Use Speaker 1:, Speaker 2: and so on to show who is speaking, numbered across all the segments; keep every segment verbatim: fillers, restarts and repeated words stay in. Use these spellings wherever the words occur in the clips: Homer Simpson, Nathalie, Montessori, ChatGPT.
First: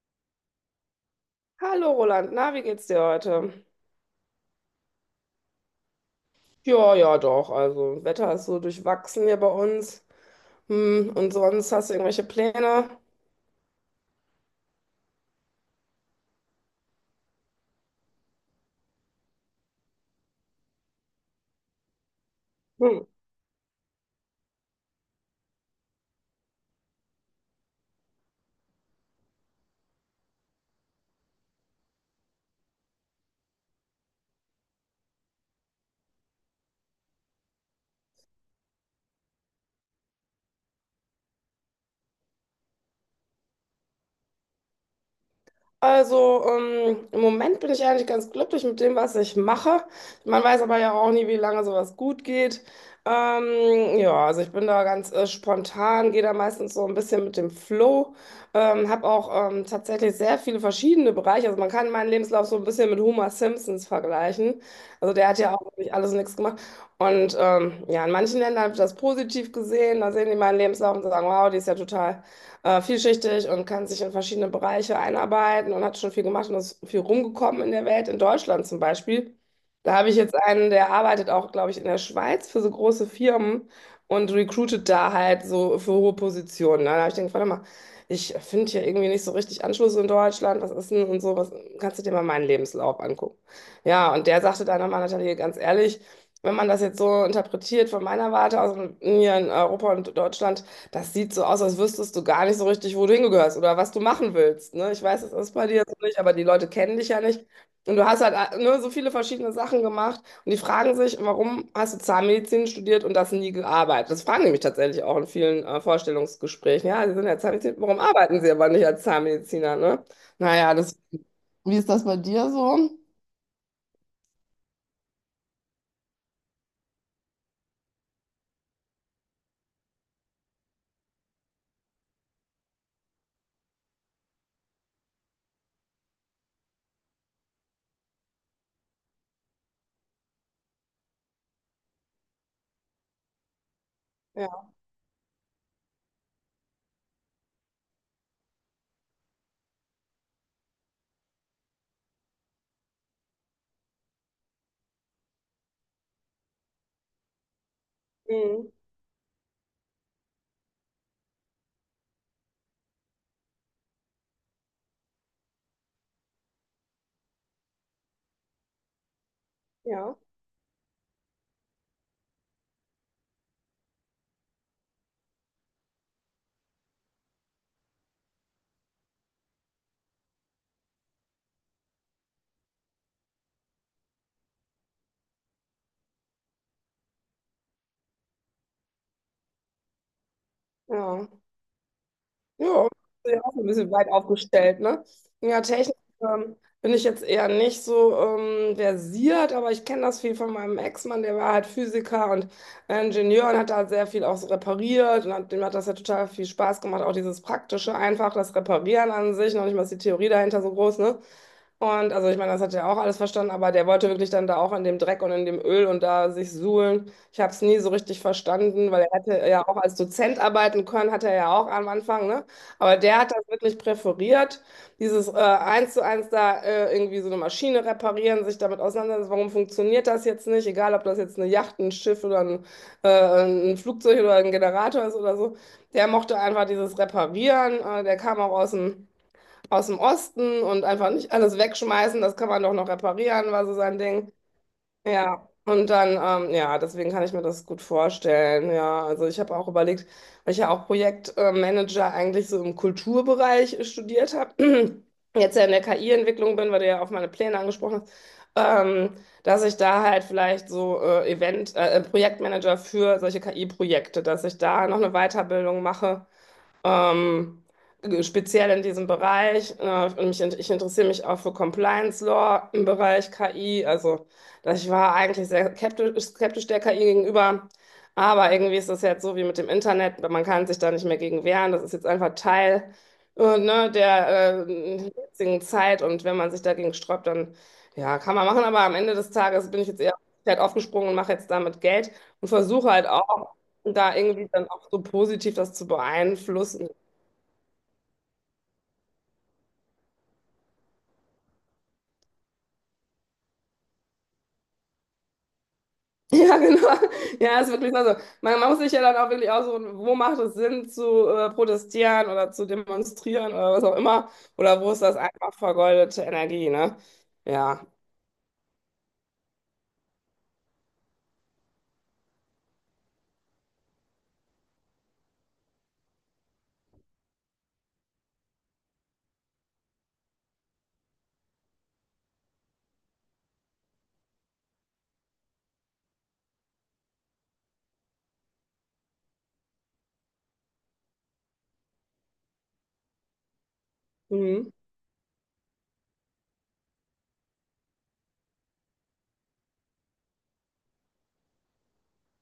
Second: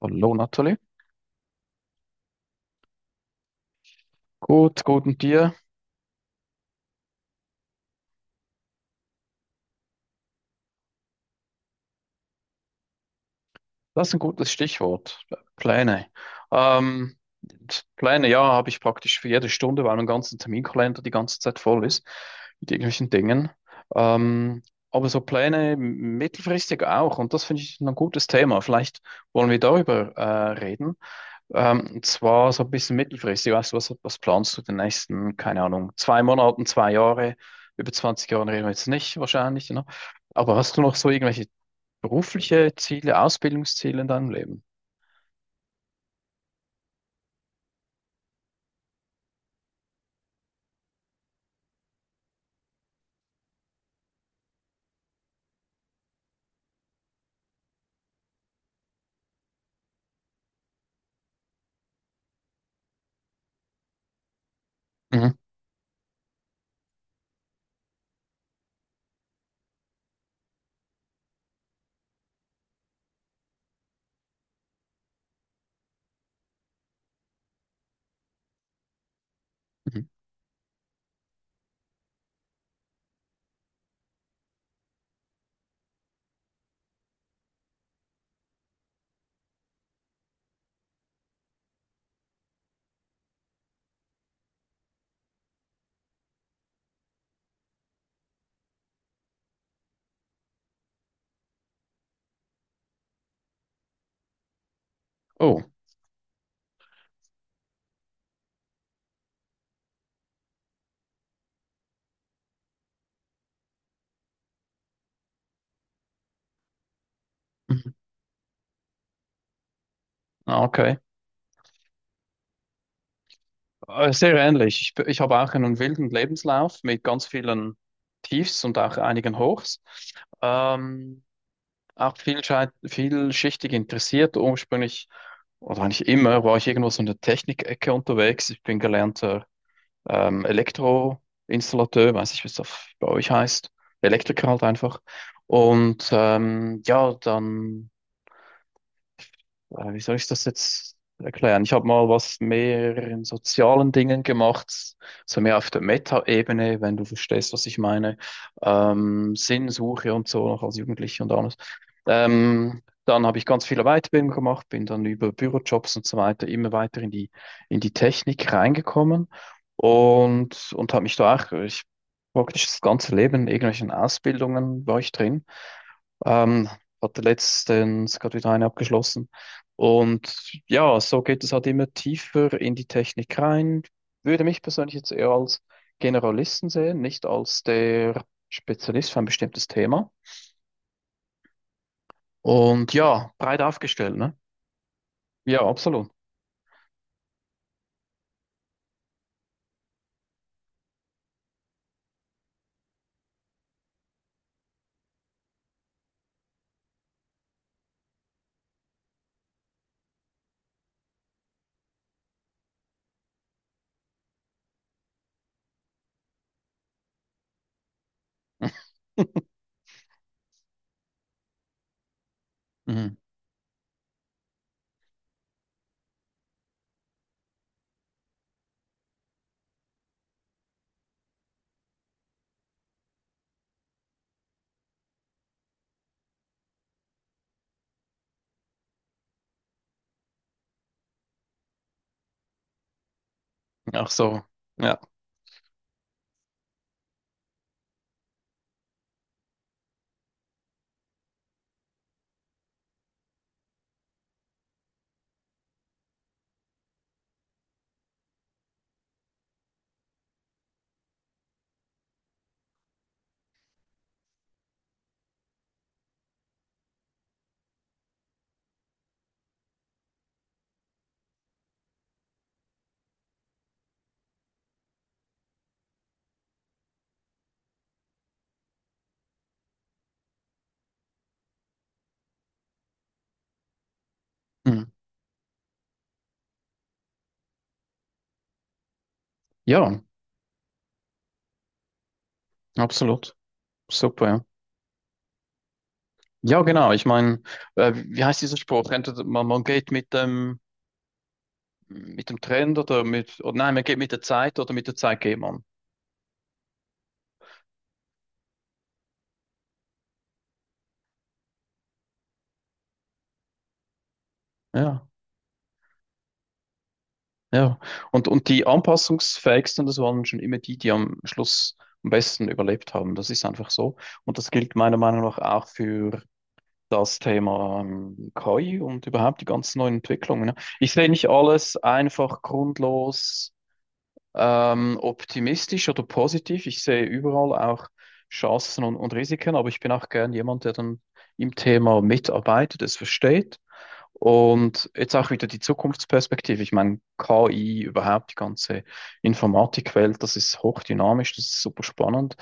Speaker 1: Hallo Nathalie.
Speaker 2: Hallo Roland, na, wie geht's dir heute?
Speaker 1: Gut, gut und dir?
Speaker 2: Ja, ja, doch. Also, Wetter ist so durchwachsen hier bei uns. Hm, und sonst hast du irgendwelche Pläne?
Speaker 1: Das ist ein gutes Stichwort. Pläne. Ähm, Pläne, ja, habe ich praktisch für jede Stunde, weil mein ganzer Terminkalender die ganze Zeit voll ist mit
Speaker 2: Hm.
Speaker 1: irgendwelchen Dingen. Ähm, aber so Pläne m- mittelfristig auch. Und das finde ich ein gutes Thema. Vielleicht wollen wir darüber äh, reden. Ähm, und zwar so ein bisschen mittelfristig. Weißt du, was, was planst du den nächsten, keine Ahnung, zwei Monaten, zwei Jahre? Über zwanzig Jahren reden wir jetzt nicht wahrscheinlich, ne? Aber hast du noch so irgendwelche berufliche Ziele, Ausbildungsziele in deinem Leben.
Speaker 2: Also ähm, im Moment bin ich eigentlich ganz glücklich mit dem, was ich mache. Man weiß aber ja auch nie, wie lange sowas gut geht. Ähm, ja, also ich bin da ganz äh, spontan, gehe da meistens so ein bisschen mit dem Flow. Ähm, habe auch ähm, tatsächlich sehr viele verschiedene Bereiche. Also man kann meinen Lebenslauf so ein bisschen mit Homer Simpsons vergleichen. Also der
Speaker 1: Mhm.
Speaker 2: hat ja auch wirklich alles und nichts gemacht. Und ähm, ja, in manchen Ländern wird das positiv gesehen. Da sehen die meinen Lebenslauf und sagen, wow, die ist ja total äh, vielschichtig und kann sich in verschiedene Bereiche einarbeiten und hat schon viel gemacht und ist viel rumgekommen in der Welt, in Deutschland zum Beispiel. Da
Speaker 1: Mhm.
Speaker 2: habe ich jetzt einen, der arbeitet auch, glaube ich, in der Schweiz für so große Firmen und recruitet da halt so für hohe Positionen, ne? Da habe ich gedacht, warte mal, ich finde hier irgendwie nicht so richtig Anschluss in Deutschland, was ist denn und so, was, kannst du dir mal meinen Lebenslauf angucken? Ja, und der sagte dann nochmal, Nathalie, ganz ehrlich, wenn man das jetzt so interpretiert von meiner Warte aus, hier in Europa und Deutschland, das sieht so aus, als wüsstest du gar nicht so richtig, wo du hingehörst oder was du machen willst. Ne? Ich weiß, es ist
Speaker 1: Oh,
Speaker 2: bei dir so nicht, aber die Leute kennen dich ja nicht. Und du hast halt äh, ne, so viele verschiedene Sachen gemacht und die fragen sich, warum hast du Zahnmedizin studiert und das nie gearbeitet? Das fragen die mich tatsächlich auch in vielen äh, Vorstellungsgesprächen. Ja, Sie sind ja Zahnmediziner,
Speaker 1: mhm.
Speaker 2: warum arbeiten Sie aber nicht als Zahnmediziner? Ne?
Speaker 1: Ah,
Speaker 2: Naja, das,
Speaker 1: okay.
Speaker 2: wie ist das bei dir so?
Speaker 1: Äh, Sehr ähnlich. Ich, b- ich habe auch einen wilden Lebenslauf mit ganz vielen Tiefs und auch einigen Hochs. Ähm, auch vielschei- vielschichtig interessiert. Ursprünglich, oder eigentlich immer, war ich irgendwo so in der Technikecke unterwegs. Ich bin gelernter ähm, Elektroinstallateur, weiß ich, wie es das bei euch heißt. Elektriker halt
Speaker 2: Ja.
Speaker 1: einfach. Und ähm, ja, dann. Äh, wie soll ich das jetzt erklären? Ich habe mal was mehr in sozialen Dingen gemacht, so mehr auf der Meta-Ebene, wenn du verstehst, was ich meine.
Speaker 2: Mhm.
Speaker 1: Ähm, Sinnsuche und so, noch als Jugendlicher und alles. Ähm, dann habe ich ganz viele Weiterbildungen gemacht, bin dann über Bürojobs und so weiter immer weiter in die, in die Technik reingekommen
Speaker 2: Ja,
Speaker 1: und, und habe mich da auch, ich, praktisch das ganze Leben in irgendwelchen Ausbildungen war ich drin. Ähm, hatte letztens gerade wieder eine abgeschlossen. Und ja, so geht es halt immer tiefer in die Technik rein. Würde mich persönlich jetzt eher als Generalisten sehen, nicht als der Spezialist für ein bestimmtes Thema.
Speaker 2: ja. Ja,
Speaker 1: Und ja,
Speaker 2: ja auch
Speaker 1: breit
Speaker 2: ein bisschen weit
Speaker 1: aufgestellt, ne?
Speaker 2: aufgestellt, ne? Ja,
Speaker 1: Ja,
Speaker 2: technisch
Speaker 1: absolut.
Speaker 2: ähm, bin ich jetzt eher nicht so ähm, versiert, aber ich kenne das viel von meinem Ex-Mann, der war halt Physiker und Ingenieur und hat da sehr viel auch so repariert und hat, dem hat das ja total viel Spaß gemacht, auch dieses Praktische einfach, das Reparieren an sich, noch nicht mal ist die Theorie dahinter so groß, ne? Und also ich meine, das hat er auch alles verstanden, aber der wollte wirklich dann da auch in dem Dreck und in dem Öl und da sich suhlen. Ich habe es nie so richtig verstanden, weil er hätte ja auch als Dozent arbeiten können, hat er ja auch am Anfang, ne? Aber
Speaker 1: Mhm.
Speaker 2: der hat das wirklich präferiert, dieses äh, eins zu eins da äh, irgendwie so eine Maschine reparieren, sich damit auseinandersetzen, warum funktioniert das jetzt nicht, egal ob das jetzt eine Yacht, ein Schiff oder ein, äh, ein Flugzeug oder ein Generator ist oder so. Der mochte einfach dieses Reparieren, äh, der kam auch aus dem aus dem Osten und einfach nicht alles wegschmeißen, das kann man doch noch reparieren, war so sein
Speaker 1: Ach
Speaker 2: Ding.
Speaker 1: so, ja.
Speaker 2: Ja, und dann, ähm, ja, deswegen kann ich mir das gut vorstellen. Ja, also ich habe auch überlegt, weil ich ja auch Projektmanager eigentlich so im Kulturbereich studiert habe, jetzt ja in der K I-Entwicklung bin, weil du ja auf meine Pläne angesprochen hast. Ähm, Dass ich da halt vielleicht so äh, Event, äh, Projektmanager für solche K I-Projekte, dass ich da noch eine Weiterbildung mache ähm, speziell in diesem Bereich. Äh, und mich, in- ich interessiere mich auch für Compliance Law im Bereich K I. Also da- ich war eigentlich sehr skeptisch, skeptisch der K I gegenüber. Aber irgendwie ist das jetzt so wie mit dem Internet, man kann sich da nicht mehr gegen wehren. Das ist jetzt einfach Teil, äh, ne, der
Speaker 1: Mhm.
Speaker 2: äh, jetzigen Zeit. Und wenn man sich dagegen sträubt, dann ja, kann man machen. Aber am Ende des Tages bin ich jetzt
Speaker 1: Ja,
Speaker 2: eher halt aufgesprungen und mache jetzt damit Geld und versuche halt
Speaker 1: absolut.
Speaker 2: auch und da
Speaker 1: Super, ja.
Speaker 2: irgendwie dann auch so positiv das zu
Speaker 1: Ja,
Speaker 2: beeinflussen.
Speaker 1: genau. Ich meine, äh, wie heißt dieser Spruch? Entweder man, man geht mit dem, mit dem Trend oder mit, oder nein, man geht mit der Zeit oder mit der Zeit geht man.
Speaker 2: Ja, genau. Ja, ist wirklich so. Also, man, man muss sich ja dann auch wirklich aussuchen, wo macht es Sinn zu äh, protestieren oder zu demonstrieren oder was auch immer. Oder wo ist
Speaker 1: Ja.
Speaker 2: das einfach vergeudete Energie, ne?
Speaker 1: Ja,
Speaker 2: Ja.
Speaker 1: und, und die anpassungsfähigsten, das waren schon immer die, die am Schluss am besten überlebt haben. Das ist einfach so. Und das gilt meiner Meinung nach auch für das Thema ähm, K I und überhaupt die ganzen neuen Entwicklungen, ne? Ich sehe nicht alles einfach grundlos ähm, optimistisch oder positiv. Ich sehe überall auch Chancen und, und Risiken, aber ich bin auch gern jemand, der dann im Thema mitarbeitet, es versteht
Speaker 2: Mhm.
Speaker 1: und jetzt auch wieder die Zukunftsperspektive. Ich meine, K I, überhaupt die ganze Informatikwelt, das ist hochdynamisch, das ist super spannend.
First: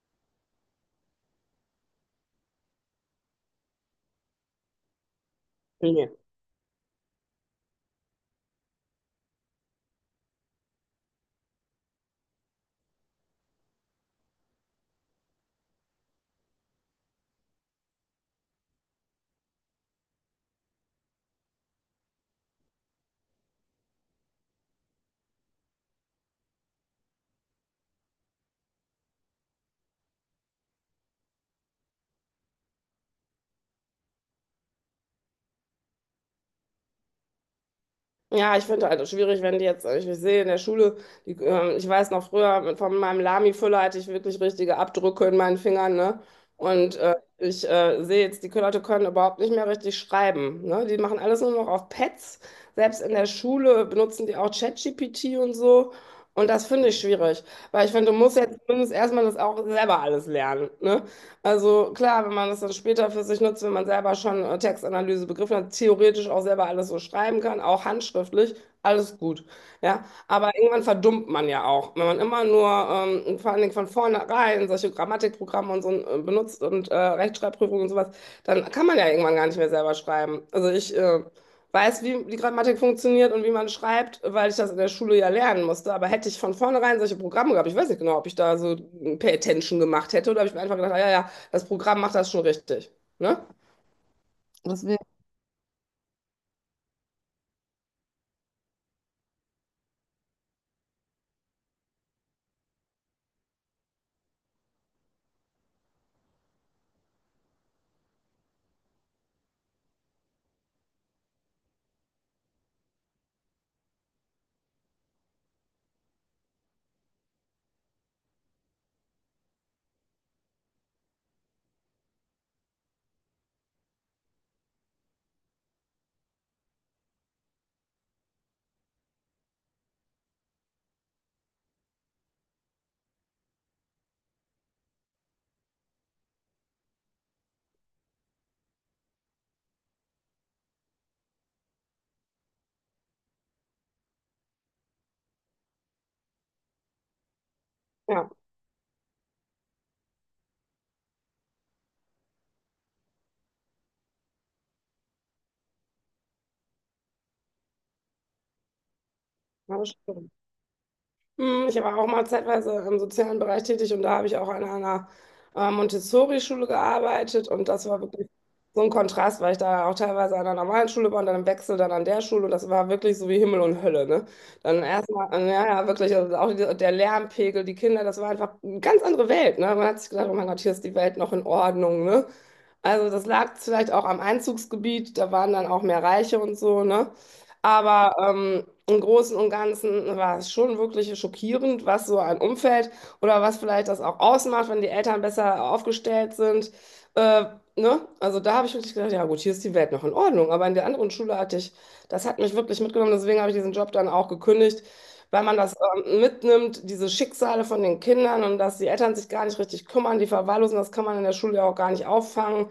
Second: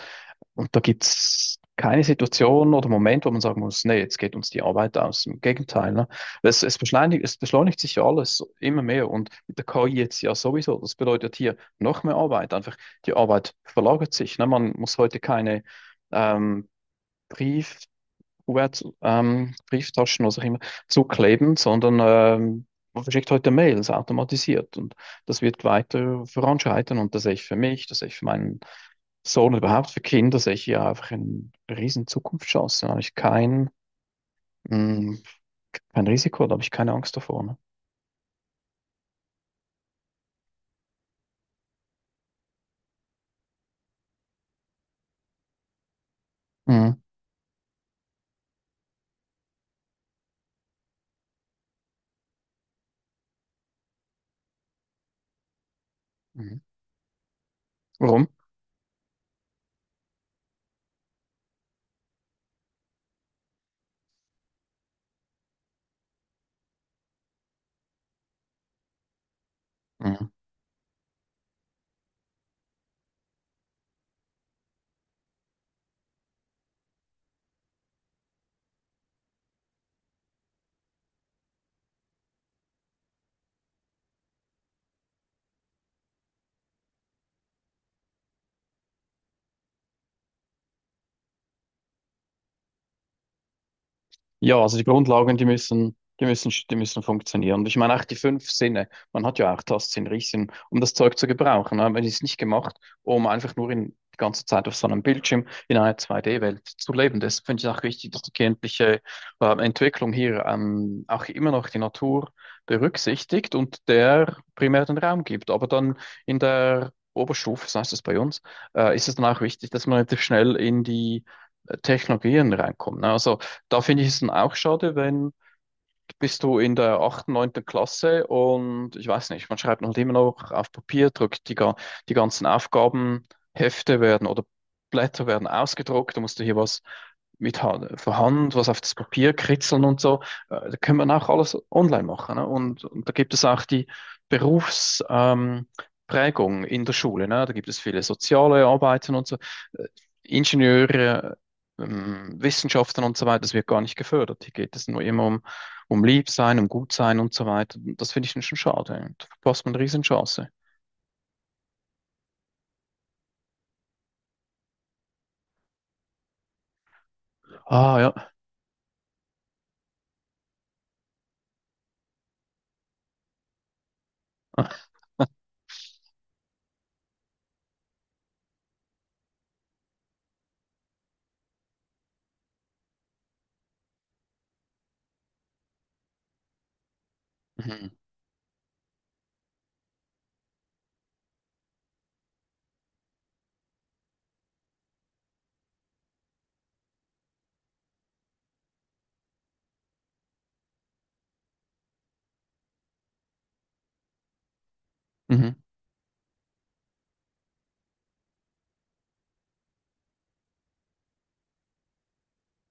Speaker 1: Und da gibt es keine Situation oder Moment, wo man sagen muss, nee, jetzt geht uns die Arbeit aus. Im Gegenteil, ne?
Speaker 2: Ja.
Speaker 1: Es, es beschleunigt, es beschleunigt sich ja alles immer mehr und mit der K I jetzt ja sowieso. Das bedeutet hier noch mehr Arbeit. Einfach die Arbeit verlagert sich. Ne? Man muss heute keine ähm, Brief, Q R-Brieftauschen, ähm, Brieftaschen, was auch immer, zukleben, sondern ähm, man verschickt heute Mails automatisiert und das wird weiter voranschreiten und das sehe ich für mich, das sehe ich für meinen Sohn überhaupt für Kinder, sehe ich ja einfach eine riesen Zukunftschance. Da habe ich kein, mh, kein Risiko, da habe ich keine Angst davor. Ne?
Speaker 2: Ja, ich finde halt schwierig, wenn die jetzt, äh, ich sehe in der Schule, die, ähm, ich weiß noch früher, von meinem Lami-Füller hatte ich wirklich richtige Abdrücke in meinen Fingern, ne? Und
Speaker 1: Mhm.
Speaker 2: äh, ich äh, sehe jetzt, die Leute können überhaupt nicht mehr richtig schreiben, ne? Die machen alles nur noch auf Pads. Selbst in der Schule benutzen die auch ChatGPT und so. Und
Speaker 1: Mhm.
Speaker 2: das finde ich schwierig, weil ich finde, du
Speaker 1: Warum?
Speaker 2: musst jetzt zumindest erstmal das auch selber alles lernen, ne? Also klar, wenn man das dann später für sich nutzt, wenn man selber schon äh, Textanalyse begriffen hat, theoretisch auch selber alles so schreiben kann, auch handschriftlich, alles gut. Ja,
Speaker 1: Mhm.
Speaker 2: aber irgendwann verdummt man ja auch, wenn man immer nur ähm, vor allen Dingen von vornherein solche Grammatikprogramme und so äh, benutzt und äh, Rechtschreibprüfungen und sowas, dann kann man ja irgendwann gar nicht mehr selber schreiben. Also ich äh, weiß, wie die Grammatik funktioniert und wie man schreibt, weil ich das in der Schule ja lernen musste. Aber hätte ich von vornherein solche Programme gehabt, ich weiß nicht genau, ob ich da so ein Pay Attention gemacht hätte oder ob ich mir einfach gedacht, ah, ja, ja, das Programm macht das schon richtig. Ne?
Speaker 1: Ja, also die
Speaker 2: Deswegen,
Speaker 1: Grundlagen, die müssen, die müssen, die müssen funktionieren. Und ich meine auch die fünf Sinne. Man hat ja auch Tastsinn, Riechsinn, um das Zeug zu gebrauchen, ne? Man ist nicht gemacht, um einfach nur in, die ganze Zeit auf so einem Bildschirm in einer zwei D-Welt zu leben. Das finde ich auch wichtig, dass die kindliche äh, Entwicklung hier ähm, auch immer noch die Natur berücksichtigt und der primär den Raum gibt. Aber dann in der Oberstufe, so heißt es bei uns, äh, ist es dann auch wichtig, dass man relativ schnell in die äh, Technologien reinkommt, ne? Also da finde ich es dann auch schade, wenn bist du in der achten, neunten Klasse und ich weiß nicht, man schreibt halt immer noch auf Papier, drückt die, ga- die ganzen Aufgabenhefte werden oder Blätter werden ausgedruckt, da musst du hier was mit Hand, von Hand, was auf das Papier kritzeln und so. Äh, Da kann man auch alles online machen. Ne? Und, und da gibt es auch die Berufs, ähm, Prägung in der Schule. Ne? Da gibt es viele
Speaker 2: ja,
Speaker 1: soziale Arbeiten und so. Äh, Ingenieure, ähm, Wissenschaften und so weiter, das wird gar nicht gefördert. Hier geht es nur immer um um lieb sein, um gut sein und so weiter. Das finde ich dann schon schade. Da verpasst man
Speaker 2: ja,
Speaker 1: eine
Speaker 2: das stimmt.
Speaker 1: Riesenchance.
Speaker 2: Hm, ich war auch mal zeitweise im sozialen Bereich tätig und da habe ich auch an einer äh, Montessori-Schule gearbeitet und das
Speaker 1: Ah,
Speaker 2: war wirklich
Speaker 1: ja.
Speaker 2: so ein Kontrast, weil ich da auch teilweise an einer normalen Schule war und dann im Wechsel dann an der Schule und das war wirklich so wie Himmel und Hölle, ne? Dann erstmal, äh, ja, ja, wirklich, also auch die, der Lärmpegel, die Kinder, das war einfach eine ganz andere Welt, ne? Man hat sich gedacht, oh mein Gott, hier ist die Welt noch in Ordnung, ne? Also das lag vielleicht auch am Einzugsgebiet, da waren dann auch mehr Reiche und so, ne?
Speaker 1: Mhm.
Speaker 2: Aber ähm, im Großen und Ganzen war es schon wirklich schockierend, was so ein Umfeld oder was vielleicht das auch ausmacht, wenn die Eltern besser aufgestellt sind. Äh, ne? Also da habe ich wirklich gedacht, ja gut, hier ist die Welt noch in Ordnung. Aber in der anderen Schule hatte ich, das hat mich wirklich mitgenommen, deswegen habe ich diesen Job dann auch gekündigt, weil
Speaker 1: Mhm.
Speaker 2: man das ähm, mitnimmt, diese Schicksale von den Kindern und dass die Eltern sich gar nicht richtig kümmern, die verwahrlosen, das kann man in der Schule ja auch gar nicht auffangen.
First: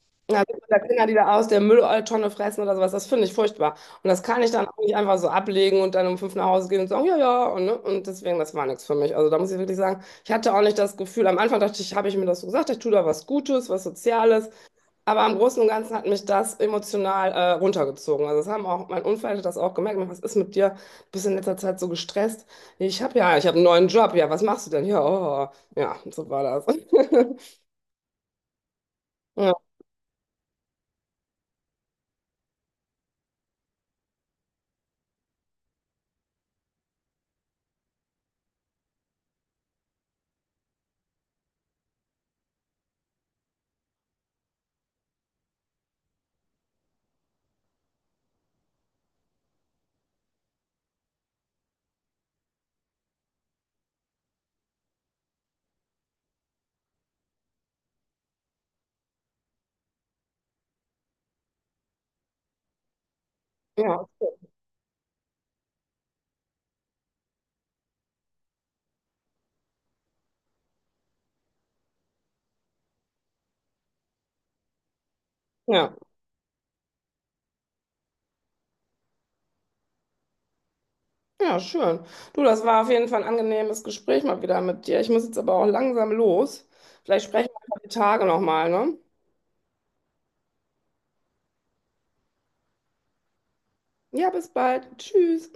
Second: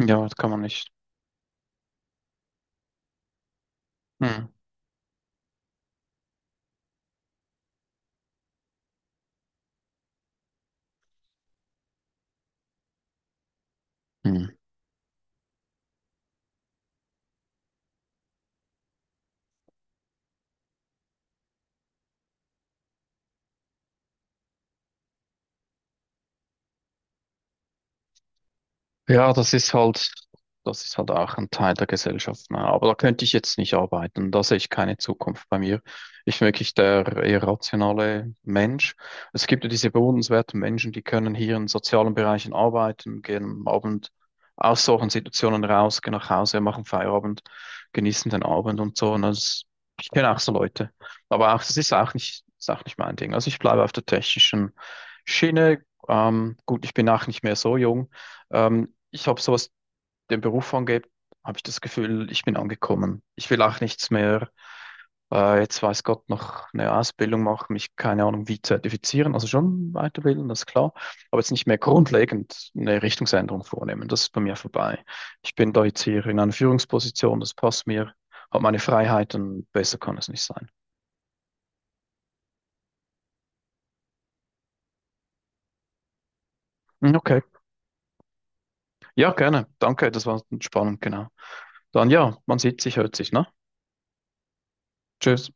Speaker 1: Ja, das
Speaker 2: Ja,
Speaker 1: kann man
Speaker 2: wie gesagt,
Speaker 1: nicht.
Speaker 2: Kinder, die da aus der Mülltonne fressen oder sowas, das finde ich furchtbar. Und das kann
Speaker 1: Mhm.
Speaker 2: ich dann auch nicht einfach so ablegen und dann um fünf nach Hause gehen und sagen, ja, ja, und, ne? Und deswegen, das war nichts für mich. Also da muss ich wirklich sagen, ich hatte auch nicht das Gefühl, am Anfang dachte ich, habe ich mir das so gesagt, ich tue da was Gutes, was Soziales,
Speaker 1: Mhm.
Speaker 2: aber im Großen und Ganzen hat mich das emotional äh, runtergezogen. Also das haben auch, mein Umfeld hat das auch gemerkt, was ist mit dir? Du bist in letzter Zeit so gestresst. Ich habe ja, ich habe einen neuen Job, ja, was machst du denn? Ja, oh, ja, so war das.
Speaker 1: Ja, das
Speaker 2: Ja,
Speaker 1: ist halt, das ist halt auch ein Teil der Gesellschaft. Ne? Aber da könnte ich jetzt nicht arbeiten. Da sehe ich keine Zukunft bei mir. Ich bin wirklich der eher rationale Mensch. Es gibt ja diese bewundernswerten Menschen, die können hier in sozialen Bereichen arbeiten, gehen am Abend aus solchen Situationen raus, gehen nach Hause, machen Feierabend, genießen den Abend und so. Und das, ich kenne auch so Leute. Aber auch, das ist auch nicht, ist auch nicht mein Ding. Also ich bleibe auf der technischen Schiene. Ähm, gut, ich bin auch nicht mehr so jung. Ähm, ich habe so was den Beruf angeht, habe ich das Gefühl, ich bin angekommen. Ich will auch
Speaker 2: ja,
Speaker 1: nichts
Speaker 2: okay.
Speaker 1: mehr, äh, jetzt weiß Gott, noch eine Ausbildung machen, mich keine Ahnung wie zertifizieren, also schon weiterbilden, das ist klar, aber jetzt nicht mehr grundlegend eine Richtungsänderung vornehmen. Das ist bei mir vorbei. Ich bin da
Speaker 2: Ja.
Speaker 1: jetzt hier in einer Führungsposition, das passt mir, habe meine Freiheiten, besser kann es nicht sein.
Speaker 2: Ja, schön. Du, das war auf jeden Fall ein angenehmes Gespräch mal wieder mit dir. Ich muss jetzt aber auch langsam los.
Speaker 1: Hm,
Speaker 2: Vielleicht
Speaker 1: okay,
Speaker 2: sprechen wir die Tage nochmal, ne?
Speaker 1: ja, gerne. Danke, das war spannend, genau. Dann ja, man sieht sich, hört sich, ne?
Speaker 2: Ja, bis bald.
Speaker 1: Tschüss.
Speaker 2: Tschüss.